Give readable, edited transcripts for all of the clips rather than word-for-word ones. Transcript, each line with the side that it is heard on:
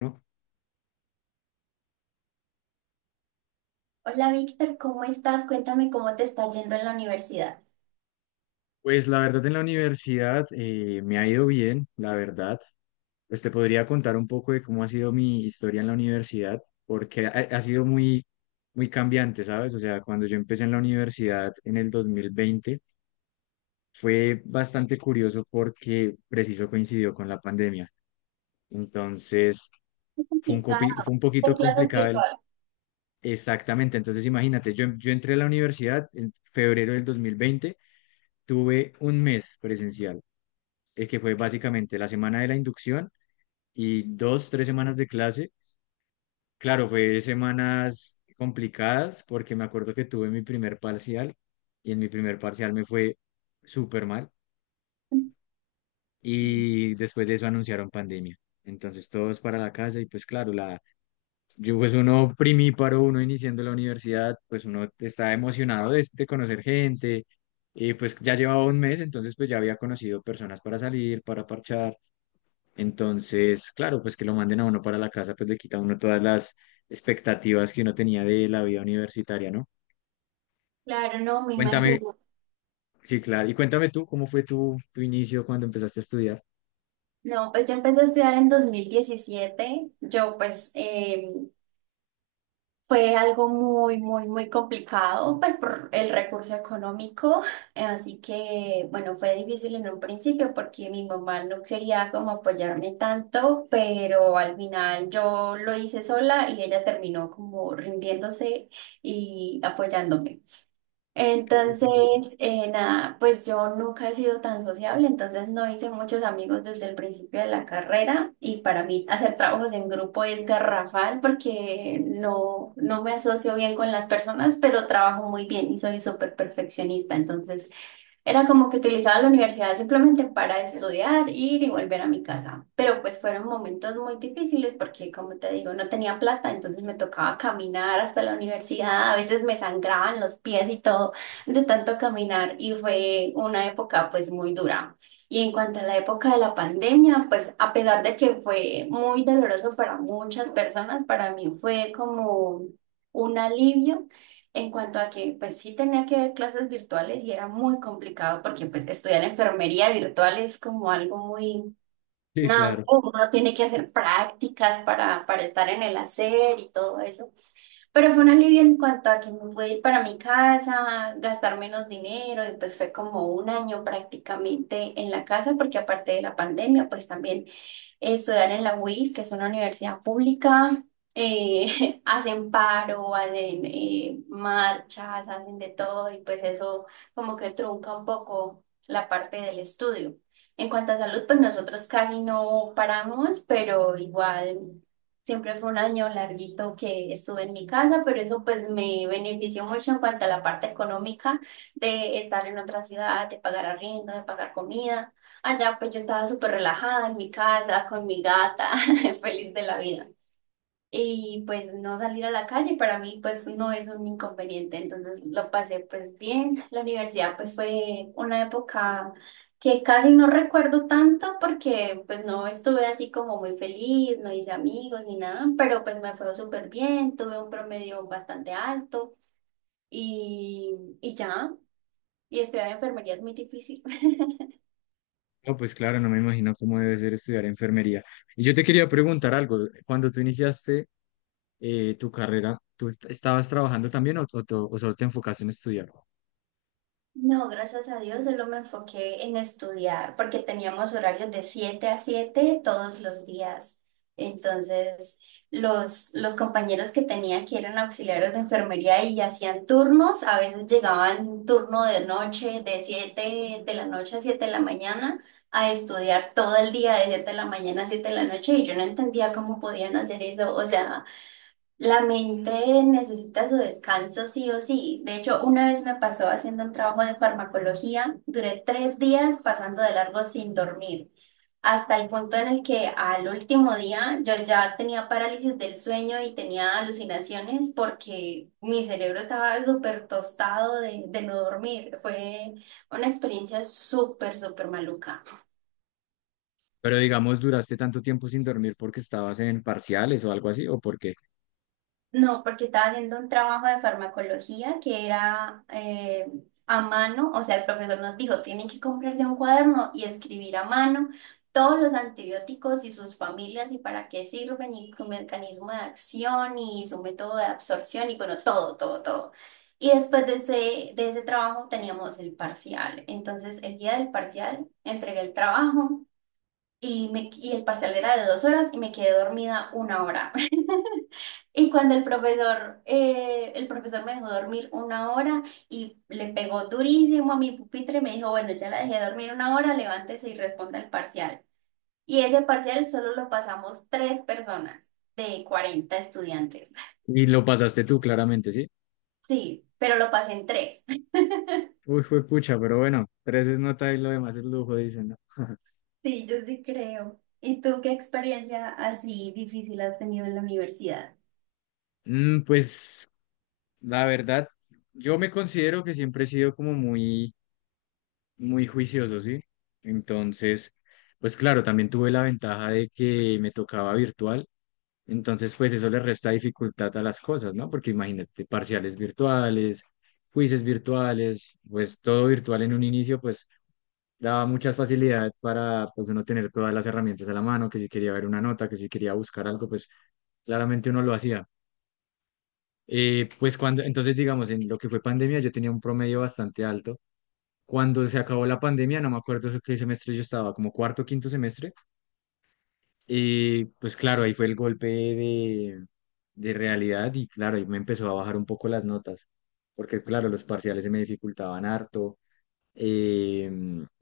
left: ¿No?
right: Hola Víctor, ¿cómo estás? Cuéntame cómo te está yendo en la universidad.
left: Pues la verdad en la universidad me ha ido bien, la verdad. Pues te podría contar un poco de cómo ha sido mi historia en la universidad, porque ha sido muy, muy cambiante, ¿sabes? O sea, cuando yo empecé en la universidad en el 2020 fue bastante curioso porque preciso coincidió con la pandemia. Entonces,
right: Es
left: fue un,
right: complicada,
left: copi- fue un poquito
right: de clases
left: complicado
right: virtuales.
left: exactamente. Entonces, imagínate, yo entré a la universidad en febrero del 2020, tuve un mes presencial. Que fue básicamente la semana de la inducción y 2, 3 semanas de clase. Claro, fue semanas complicadas porque me acuerdo que tuve mi primer parcial y en mi primer parcial me fue súper mal y después de eso anunciaron pandemia. Entonces todos para la casa y pues claro, yo pues uno primíparo, uno iniciando la universidad, pues uno está emocionado de conocer gente y pues ya llevaba un mes, entonces pues ya había conocido personas para salir, para parchar. Entonces, claro, pues que lo manden a uno para la casa, pues le quita a uno todas las expectativas que uno tenía de la vida universitaria, ¿no?
right: Claro, no, me
left: Cuéntame,
right: imagino.
left: sí, claro, y cuéntame tú, ¿cómo fue tu inicio cuando empezaste a estudiar?
right: No, pues yo empecé a estudiar en 2017. Yo pues fue algo muy, muy, muy complicado, pues por el recurso económico. Así que, bueno, fue difícil en un principio porque mi mamá no quería como apoyarme tanto, pero al final yo lo hice sola y ella terminó como rindiéndose y apoyándome.
left: Ok, ok,
right: Entonces,
left: ok.
right: nada, pues yo nunca he sido tan sociable, entonces no hice muchos amigos desde el principio de la carrera y para mí hacer trabajos en grupo es garrafal porque no, no me asocio bien con las personas, pero trabajo muy bien y soy súper perfeccionista, entonces era como que utilizaba la universidad simplemente para estudiar, ir y volver a mi casa. Pero pues fueron momentos muy difíciles porque, como te digo, no tenía plata, entonces me tocaba caminar hasta la universidad. A veces me sangraban los pies y todo de tanto caminar y fue una época pues muy dura. Y en cuanto a la época de la pandemia, pues a pesar de que fue muy doloroso para muchas personas, para mí fue como un alivio en cuanto a que, pues sí tenía que ver clases virtuales y era muy complicado porque pues estudiar enfermería virtual es como algo muy,
left: Sí,
right: nada,
left: claro.
right: uno tiene que hacer prácticas para estar en el hacer y todo eso. Pero fue un alivio en cuanto a que me pude ir para mi casa, gastar menos dinero, y pues fue como un año prácticamente en la casa, porque aparte de la pandemia, pues también estudiar en la UIS, que es una universidad pública, hacen paro, hacen marchas, hacen de todo, y pues eso como que trunca un poco la parte del estudio. En cuanto a salud, pues nosotros casi no paramos, pero igual. Siempre fue un año larguito que estuve en mi casa, pero eso pues me benefició mucho en cuanto a la parte económica de estar en otra ciudad, de pagar arriendo, de pagar comida. Allá pues yo estaba súper relajada en mi casa, con mi gata, feliz de la vida y pues no salir a la calle para mí pues no es un inconveniente, entonces lo pasé pues bien. La universidad pues fue una época que casi no recuerdo tanto porque pues no estuve así como muy feliz, no hice amigos ni nada, pero pues me fue súper bien, tuve un promedio bastante alto y, y ya, y estudiar enfermería es muy difícil.
left: No, pues claro, no me imagino cómo debe ser estudiar enfermería. Y yo te quería preguntar algo, cuando tú iniciaste tu carrera, ¿tú estabas trabajando también o, o solo te enfocaste en estudiar?
right: No, gracias a Dios, solo me enfoqué en estudiar, porque teníamos horarios de 7 a 7 todos los días. Entonces, los compañeros que tenía que eran auxiliares de enfermería y hacían turnos, a veces llegaban turno de noche, de 7 de la noche a 7 de la mañana, a estudiar todo el día de 7 de la mañana a siete de la noche, y yo no entendía cómo podían hacer eso. O sea, la mente necesita su descanso sí o sí. De hecho, una vez me pasó haciendo un trabajo de farmacología, duré 3 días pasando de largo sin dormir, hasta el punto en el que al último día yo ya tenía parálisis del sueño y tenía alucinaciones porque mi cerebro estaba súper tostado de no dormir. Fue una experiencia súper, súper maluca.
left: Pero digamos, ¿duraste tanto tiempo sin dormir porque estabas en parciales o algo así? ¿O por qué?
right: No, porque estaba haciendo un trabajo de farmacología que era a mano, o sea, el profesor nos dijo, tienen que comprarse un cuaderno y escribir a mano todos los antibióticos y sus familias y para qué sirven y su mecanismo de acción y su método de absorción y bueno, todo, todo, todo. Y después de ese, trabajo teníamos el parcial. Entonces, el día del parcial entregué el trabajo y el parcial era de 2 horas y me quedé dormida una hora. Y cuando el profesor me dejó dormir una hora y le pegó durísimo a mi pupitre y me dijo, bueno, ya la dejé dormir una hora, levántese y responda el parcial. Y ese parcial solo lo pasamos tres personas de 40 estudiantes.
left: Y lo pasaste tú, claramente, ¿sí?
right: Sí, pero lo pasé en tres.
left: Uy, fue pucha, pero bueno, tres es nota y lo demás es lujo, dicen, ¿no?
right: Sí, yo sí creo. ¿Y tú qué experiencia así difícil has tenido en la universidad?
left: Pues la verdad, yo me considero que siempre he sido como muy, muy juicioso, ¿sí? Entonces, pues claro, también tuve la ventaja de que me tocaba virtual, entonces pues eso le resta dificultad a las cosas, ¿no? Porque imagínate, parciales virtuales, quizzes virtuales, pues todo virtual en un inicio, pues daba muchas facilidad para pues uno tener todas las herramientas a la mano, que si quería ver una nota, que si quería buscar algo, pues claramente uno lo hacía. Pues cuando, entonces digamos, en lo que fue pandemia yo tenía un promedio bastante alto. Cuando se acabó la pandemia, no me acuerdo qué semestre yo estaba, como cuarto, quinto semestre. Y pues claro, ahí fue el golpe de realidad y claro, ahí me empezó a bajar un poco las notas, porque claro, los parciales se me dificultaban harto eh,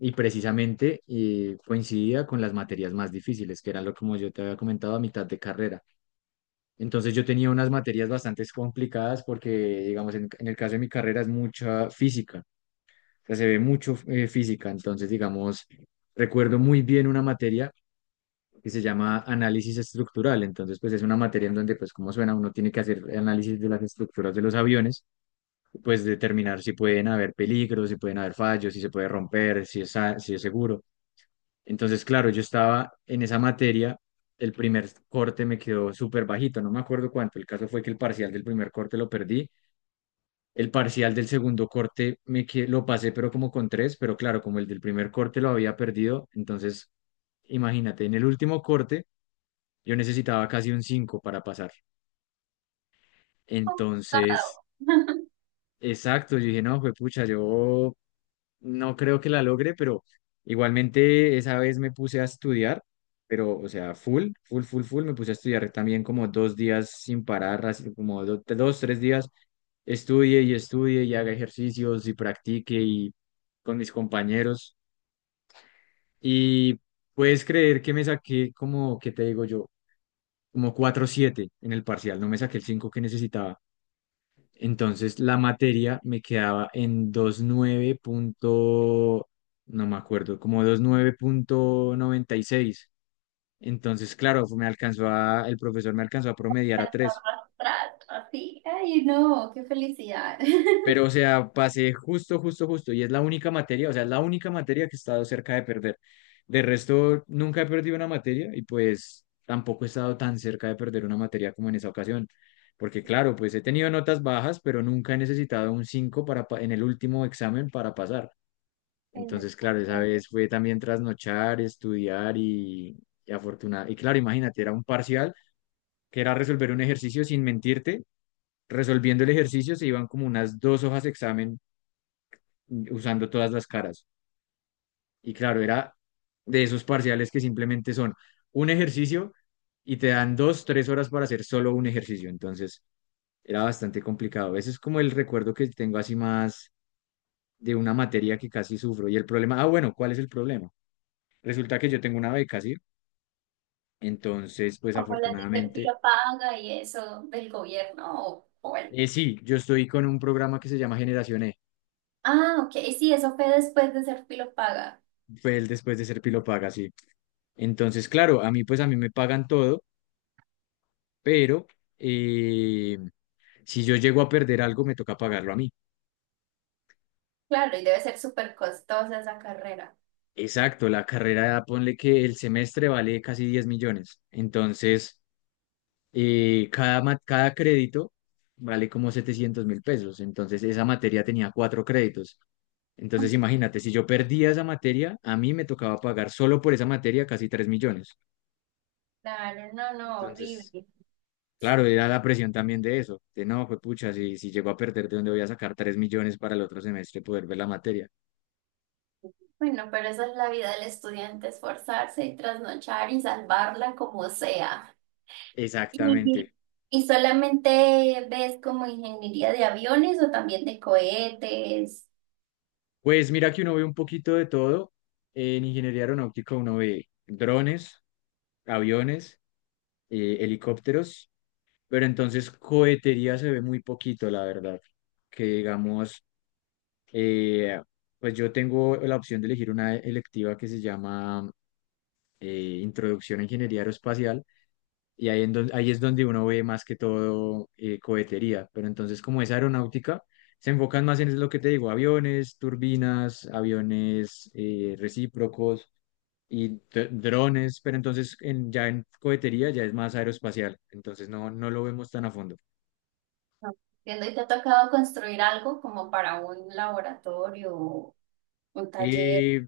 left: y precisamente coincidía con las materias más difíciles, que eran lo como yo te había comentado a mitad de carrera. Entonces yo tenía unas materias bastante complicadas porque, digamos, en el caso de mi carrera es mucha física, o sea, se ve mucho física, entonces, digamos, recuerdo muy bien una materia que se llama análisis estructural. Entonces, pues es una materia en donde, pues como suena, uno tiene que hacer análisis de las estructuras de los aviones, pues determinar si pueden haber peligros, si pueden haber fallos, si se puede romper, si es seguro. Entonces, claro, yo estaba en esa materia, el primer corte me quedó súper bajito, no me acuerdo cuánto. El caso fue que el parcial del primer corte lo perdí. El parcial del segundo corte lo pasé, pero como con tres, pero claro, como el del primer corte lo había perdido, entonces imagínate, en el último corte yo necesitaba casi un 5 para pasar.
right: Complicado.
left: Entonces, exacto, yo dije, no, pues pucha, yo no creo que la logre, pero igualmente esa vez me puse a estudiar, pero, o sea, full, full, full, full, me puse a estudiar también como 2 días sin parar, así como dos, tres días, estudie y estudie y haga ejercicios y practique y con mis compañeros. Y puedes creer que me saqué como, ¿qué te digo yo? Como 4,7 en el parcial, no me saqué el 5 que necesitaba. Entonces la materia me quedaba en 29 punto, no me acuerdo, como 29,96. Entonces, claro, el profesor me alcanzó a promediar a tres.
right: Arrastrar, así. Ay, no, qué felicidad.
left: Pero, o sea, pasé justo, justo, justo. Y es la única materia, o sea, es la única materia que he estado cerca de perder. De resto, nunca he perdido una materia y pues tampoco he estado tan cerca de perder una materia como en esa ocasión. Porque claro, pues he tenido notas bajas, pero nunca he necesitado un 5 en el último examen para pasar.
right: En-
left: Entonces, claro, esa vez fue también trasnochar, estudiar y, y claro, imagínate, era un parcial que era resolver un ejercicio sin mentirte, resolviendo el ejercicio se iban como unas 2 hojas de examen usando todas las caras. Y claro, era de esos parciales que simplemente son un ejercicio y te dan 2, 3 horas para hacer solo un ejercicio. Entonces era bastante complicado. Ese es como el recuerdo que tengo así más de una materia que casi sufro. Y el problema, ah, bueno, ¿cuál es el problema? Resulta que yo tengo una beca, ¿sí? Entonces, pues
right: Como las de
left: afortunadamente,
right: Serpilo Paga y eso del gobierno. O bueno.
left: sí, yo estoy con un programa que se llama Generación E.
right: Ah, ok, sí, eso fue después de Serpilo Paga.
left: Fue el después de ser Pilo Paga, sí. Entonces, claro, a mí pues a mí me pagan todo, pero eh, Si yo llego a perder algo, me toca pagarlo a mí.
right: Claro, y debe ser súper costosa esa carrera.
left: Exacto, la carrera, ponle que el semestre vale casi 10 millones. Entonces, cada crédito vale como 700.000 pesos. Entonces, esa materia tenía 4 créditos. Entonces, imagínate, si yo perdía esa materia, a mí me tocaba pagar solo por esa materia casi 3 millones.
right: Claro, no, no,
left: Entonces,
right: horrible.
left: claro, era la presión también de eso. De no, pues pucha, si llego a perder, ¿de dónde voy a sacar 3 millones para el otro semestre poder ver la materia?
right: Bueno, pero esa es la vida del estudiante, esforzarse y trasnochar y salvarla como sea.
left: Exactamente.
right: ¿Y, y solamente ves como ingeniería de aviones o también de cohetes?
left: Pues mira que uno ve un poquito de todo. En ingeniería aeronáutica uno ve drones, aviones, helicópteros, pero entonces cohetería se ve muy poquito, la verdad. Que digamos, eh, pues yo tengo la opción de elegir una electiva que se llama Introducción a Ingeniería Aeroespacial. Y ahí, ahí es donde uno ve más que todo cohetería. Pero entonces, como es aeronáutica, se enfocan más en lo que te digo, aviones, turbinas, aviones recíprocos y drones. Pero entonces, ya en cohetería ya es más aeroespacial. Entonces, no, no lo vemos tan a fondo.
right: Entiendo, ¿y te ha tocado construir algo como para un laboratorio, o un taller?
left: Eh,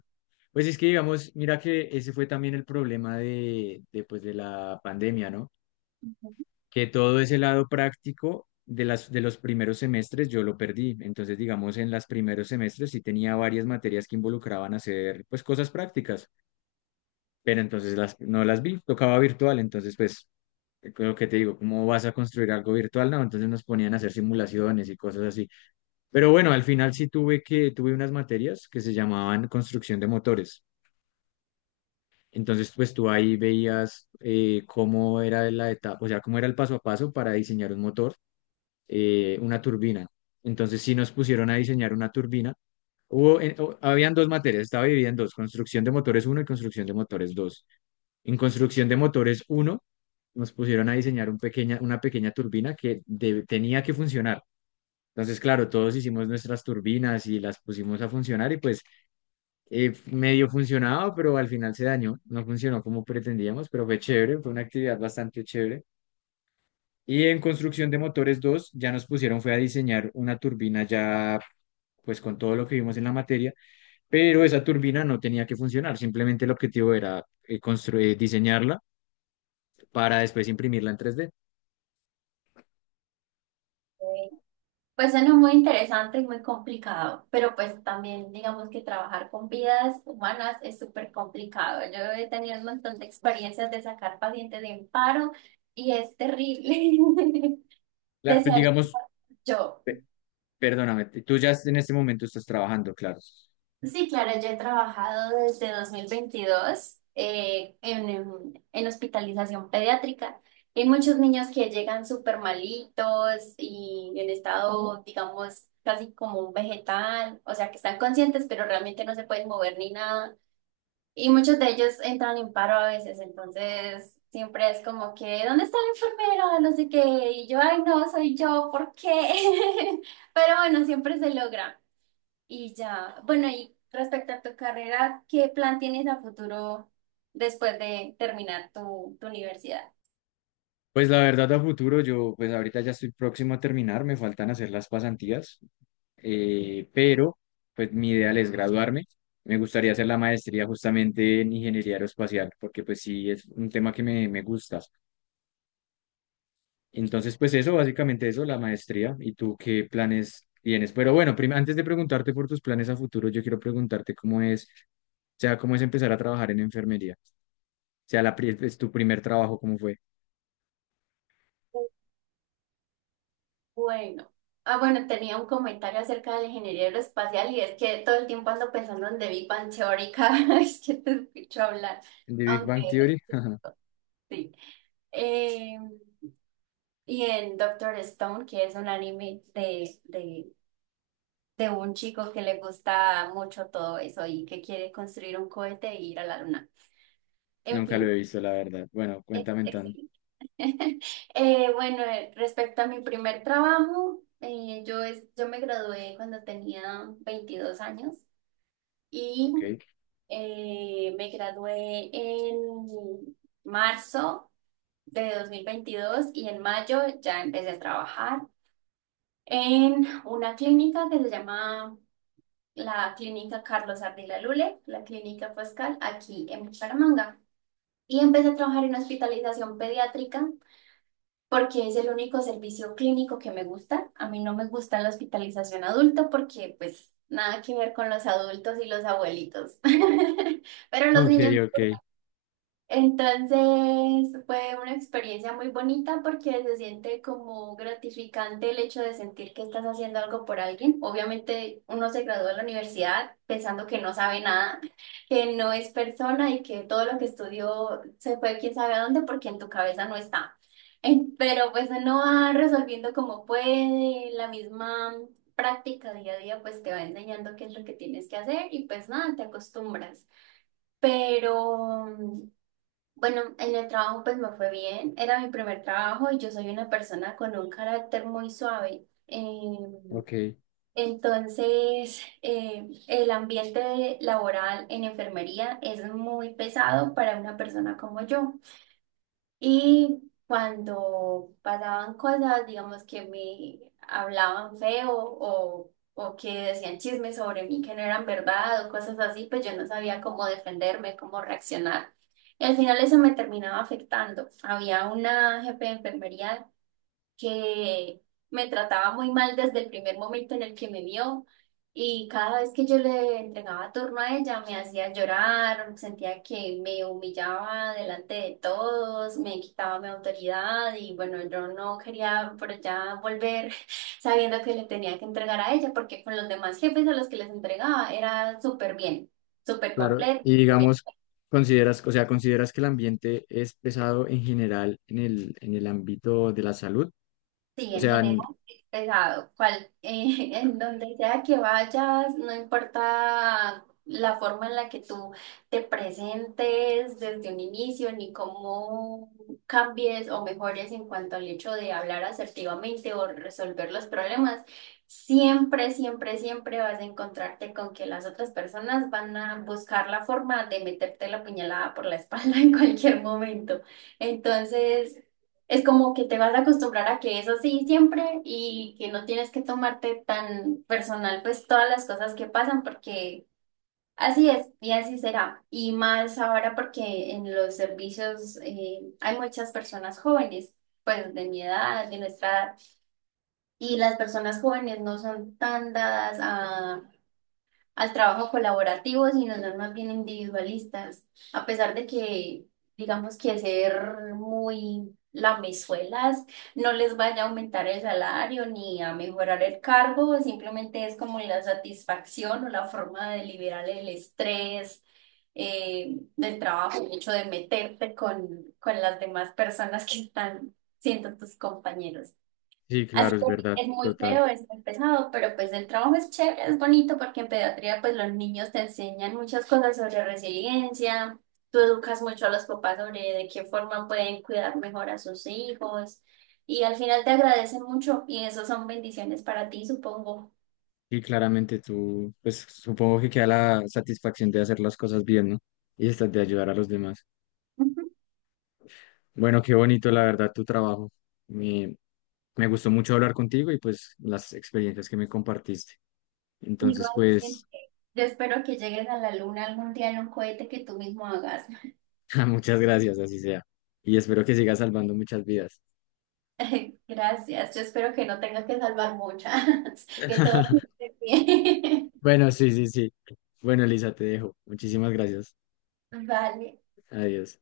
left: pues es que, digamos, mira que ese fue también el problema de la pandemia, ¿no?
right: Ujú.
left: Que todo ese lado práctico de de los primeros semestres yo lo perdí. Entonces, digamos, en los primeros semestres sí tenía varias materias que involucraban hacer, pues, cosas prácticas, pero entonces no las vi, tocaba virtual, entonces, pues, lo que te digo, ¿cómo vas a construir algo virtual? No, entonces nos ponían a hacer simulaciones y cosas así. Pero bueno, al final sí tuve unas materias que se llamaban construcción de motores. Entonces, pues tú ahí veías cómo era la etapa, o sea, cómo era el paso a paso para diseñar un motor, una turbina. Entonces sí nos pusieron a diseñar una turbina. Habían dos materias, estaba dividida en dos, construcción de motores uno y construcción de motores dos. En construcción de motores uno nos pusieron a diseñar una pequeña turbina tenía que funcionar. Entonces, claro, todos hicimos nuestras turbinas y las pusimos a funcionar y pues medio funcionaba, pero al final se dañó, no funcionó como pretendíamos, pero fue chévere, fue una actividad bastante chévere. Y en construcción de motores dos ya nos pusieron fue a diseñar una turbina ya pues con todo lo que vimos en la materia, pero esa turbina no tenía que funcionar, simplemente el objetivo era construir, diseñarla para después imprimirla en 3D.
right: Ok. Pues suena muy interesante y muy complicado, pero pues también digamos que trabajar con vidas humanas es súper complicado. Yo he tenido un montón de experiencias de sacar pacientes de un paro y es terrible.
left: Pues,
right: Desearía
left: digamos,
right: yo.
left: pe- perdóname, tú ya en este momento estás trabajando, claro.
right: Sí, claro, yo he trabajado desde 2022 en hospitalización pediátrica. Hay muchos niños que llegan súper malitos y en estado, digamos, casi como un vegetal, o sea, que están conscientes, pero realmente no se pueden mover ni nada. Y muchos de ellos entran en paro a veces, entonces siempre es como que, ¿dónde está la enfermera? No sé qué. Y yo, ay, no, soy yo, ¿por qué? Pero bueno, siempre se logra. Y ya, bueno, y respecto a tu carrera, ¿qué plan tienes a futuro después de terminar tu, tu universidad?
left: Pues la verdad a futuro, yo pues ahorita ya estoy próximo a terminar, me faltan hacer las pasantías, pero pues mi ideal es graduarme. Me gustaría hacer la maestría justamente en ingeniería aeroespacial, porque pues sí es un tema que me gusta. Entonces, pues eso, básicamente eso, la maestría. ¿Y tú qué planes tienes? Pero bueno, antes de preguntarte por tus planes a futuro, yo quiero preguntarte cómo es, o sea, cómo es empezar a trabajar en enfermería. O sea, es tu primer trabajo, ¿cómo fue?
right: Bueno, ah, bueno, tenía un comentario acerca de la ingeniería aeroespacial y es que todo el tiempo ando pensando en The Big Bang Theory cada vez que te escucho hablar,
left: ¿De Big Bang
right: aunque
left: Theory?
right: sí. Eh, y en Doctor Stone, que es un anime de un chico que le gusta mucho todo eso y que quiere construir un cohete e ir a la luna. En
left: Nunca lo he
right: fin,
left: visto, la verdad. Bueno,
right: es
left: cuéntame tan.
right: excelente. Bueno, respecto a mi primer trabajo, yo me gradué cuando tenía 22 años y
left: Ok.
right: me gradué en marzo de 2022 y en mayo ya empecé a trabajar en una clínica que se llama la Clínica Carlos Ardila Lule, la Clínica Pascal, aquí en Bucaramanga. Y empecé a trabajar en hospitalización pediátrica porque es el único servicio clínico que me gusta. A mí no me gusta la hospitalización adulto porque pues nada que ver con los adultos y los abuelitos. Pero los
left: Ok,
right: niños
left: ok,
right: entonces fue una experiencia muy bonita porque se siente como gratificante el hecho de sentir que estás haciendo algo por alguien. Obviamente uno se graduó de la universidad pensando que no sabe nada, que no es persona y que todo lo que estudió se fue quién sabe a dónde porque en tu cabeza no está. Pero pues uno va resolviendo como puede, la misma práctica día a día pues te va enseñando qué es lo que tienes que hacer y pues nada, te acostumbras. Pero bueno, en el trabajo pues me fue bien, era mi primer trabajo y yo soy una persona con un carácter muy suave.
left: ok.
right: Entonces, el ambiente laboral en enfermería es muy pesado para una persona como yo. Y cuando pasaban cosas, digamos que me hablaban feo o que decían chismes sobre mí que no eran verdad o cosas así, pues yo no sabía cómo defenderme, cómo reaccionar. Y al final eso me terminaba afectando. Había una jefe de enfermería que me trataba muy mal desde el primer momento en el que me vio y cada vez que yo le entregaba turno a ella me hacía llorar, sentía que me humillaba delante de todos, me quitaba mi autoridad y bueno, yo no quería por allá volver sabiendo que le tenía que entregar a ella porque con los demás jefes a los que les entregaba era súper bien, súper
left: Claro,
right: completo.
left: y digamos, consideras, o sea, ¿consideras que el ambiente es pesado en general en en el ámbito de la salud?
right: Sí,
left: O
right: en
left: sea,
right: general es pesado. En donde sea que vayas, no importa la forma en la que tú te presentes desde un inicio, ni cómo cambies o mejores en cuanto al hecho de hablar asertivamente o resolver los problemas, siempre, siempre, siempre vas a encontrarte con que las otras personas van a buscar la forma de meterte la puñalada por la espalda en cualquier momento. Entonces. Es como que te vas a acostumbrar a que es así siempre y que no tienes que tomarte tan personal pues todas las cosas que pasan porque así es y así será. Y más ahora porque en los servicios hay muchas personas jóvenes, pues de mi edad, de nuestra edad, y las personas jóvenes no son tan dadas al trabajo colaborativo, sino son más bien individualistas. A pesar de que, digamos que ser muy lamezuelas no les vaya a aumentar el salario ni a mejorar el cargo, simplemente es como la satisfacción o la forma de liberar el estrés del trabajo, el hecho de meterte con las demás personas que están siendo tus compañeros.
left: sí,
right: Así
left: claro,
right: que
left: es
right: sí,
left: verdad,
right: es muy
left: total.
right: feo, es muy pesado, pero pues el trabajo es chévere, es bonito porque en pediatría pues los niños te enseñan muchas cosas sobre resiliencia, tú educas mucho a los papás sobre de qué forma pueden cuidar mejor a sus hijos y al final te agradecen mucho y eso son bendiciones para ti, supongo.
left: Y claramente tú, pues supongo que queda la satisfacción de hacer las cosas bien, ¿no? Y esta de ayudar a los demás.
right: Ujú.
left: Bueno, qué bonito, la verdad, tu trabajo. Me, me gustó mucho hablar contigo y pues las experiencias que me compartiste. Entonces,
right: Igual,
left: pues,
right: yo espero que llegues a la luna algún día en un cohete que tú mismo hagas.
left: muchas gracias, así sea. Y espero que sigas salvando muchas vidas.
right: Gracias, yo espero que no tengas que salvar muchas, que todo esté bien.
left: Bueno, sí, sí, sí. Bueno, Elisa, te dejo. Muchísimas gracias.
right: Vale.
left: Adiós.